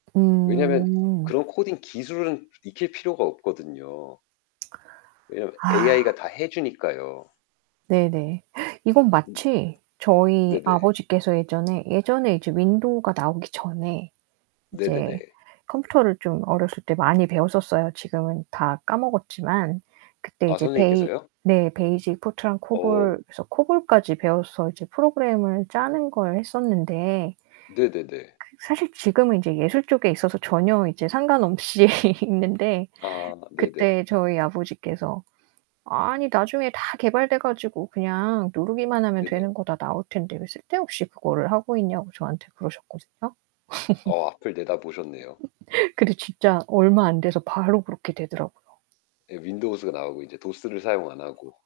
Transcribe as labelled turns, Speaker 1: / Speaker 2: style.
Speaker 1: 왜냐면
Speaker 2: 음.
Speaker 1: 그런 코딩 기술은 익힐 필요가 없거든요. 왜냐면 AI 가 다 해 주니까요.
Speaker 2: 네 네. 이건
Speaker 1: 음.
Speaker 2: 마치 저희
Speaker 1: 네네.
Speaker 2: 아버지께서 예전에, 예전에 이제 윈도우가 나오기 전에
Speaker 1: 네 네
Speaker 2: 이제
Speaker 1: 네.
Speaker 2: 컴퓨터를 좀 어렸을 때 많이 배웠었어요. 지금은 다 까먹었지만 그때
Speaker 1: 아
Speaker 2: 이제 베이
Speaker 1: 선생님께서요?
Speaker 2: 네. 베이직 포트랑
Speaker 1: 어.
Speaker 2: 코볼, 그래서 코볼까지 배워서 이제 프로그램을 짜는 걸 했었는데
Speaker 1: 네 네 네.
Speaker 2: 그 사실 지금은 이제 예술 쪽에 있어서 전혀 이제 상관없이 있는데
Speaker 1: 아 네 네.
Speaker 2: 그때 저희 아버지께서 아니, 나중에 다 개발돼 가지고 그냥 누르기만 하면
Speaker 1: 네네.
Speaker 2: 되는 거 다 나올 텐데 왜 쓸데없이 그거를 하고 있냐고 저한테 그러셨거든요.
Speaker 1: 어, 앞을 내다 보셨네요.
Speaker 2: 근데 진짜 얼마 안 돼서 바로 그렇게 되더라고요.
Speaker 1: 네. 윈도우즈가 나오고 이제 도스를 사용 안 하고.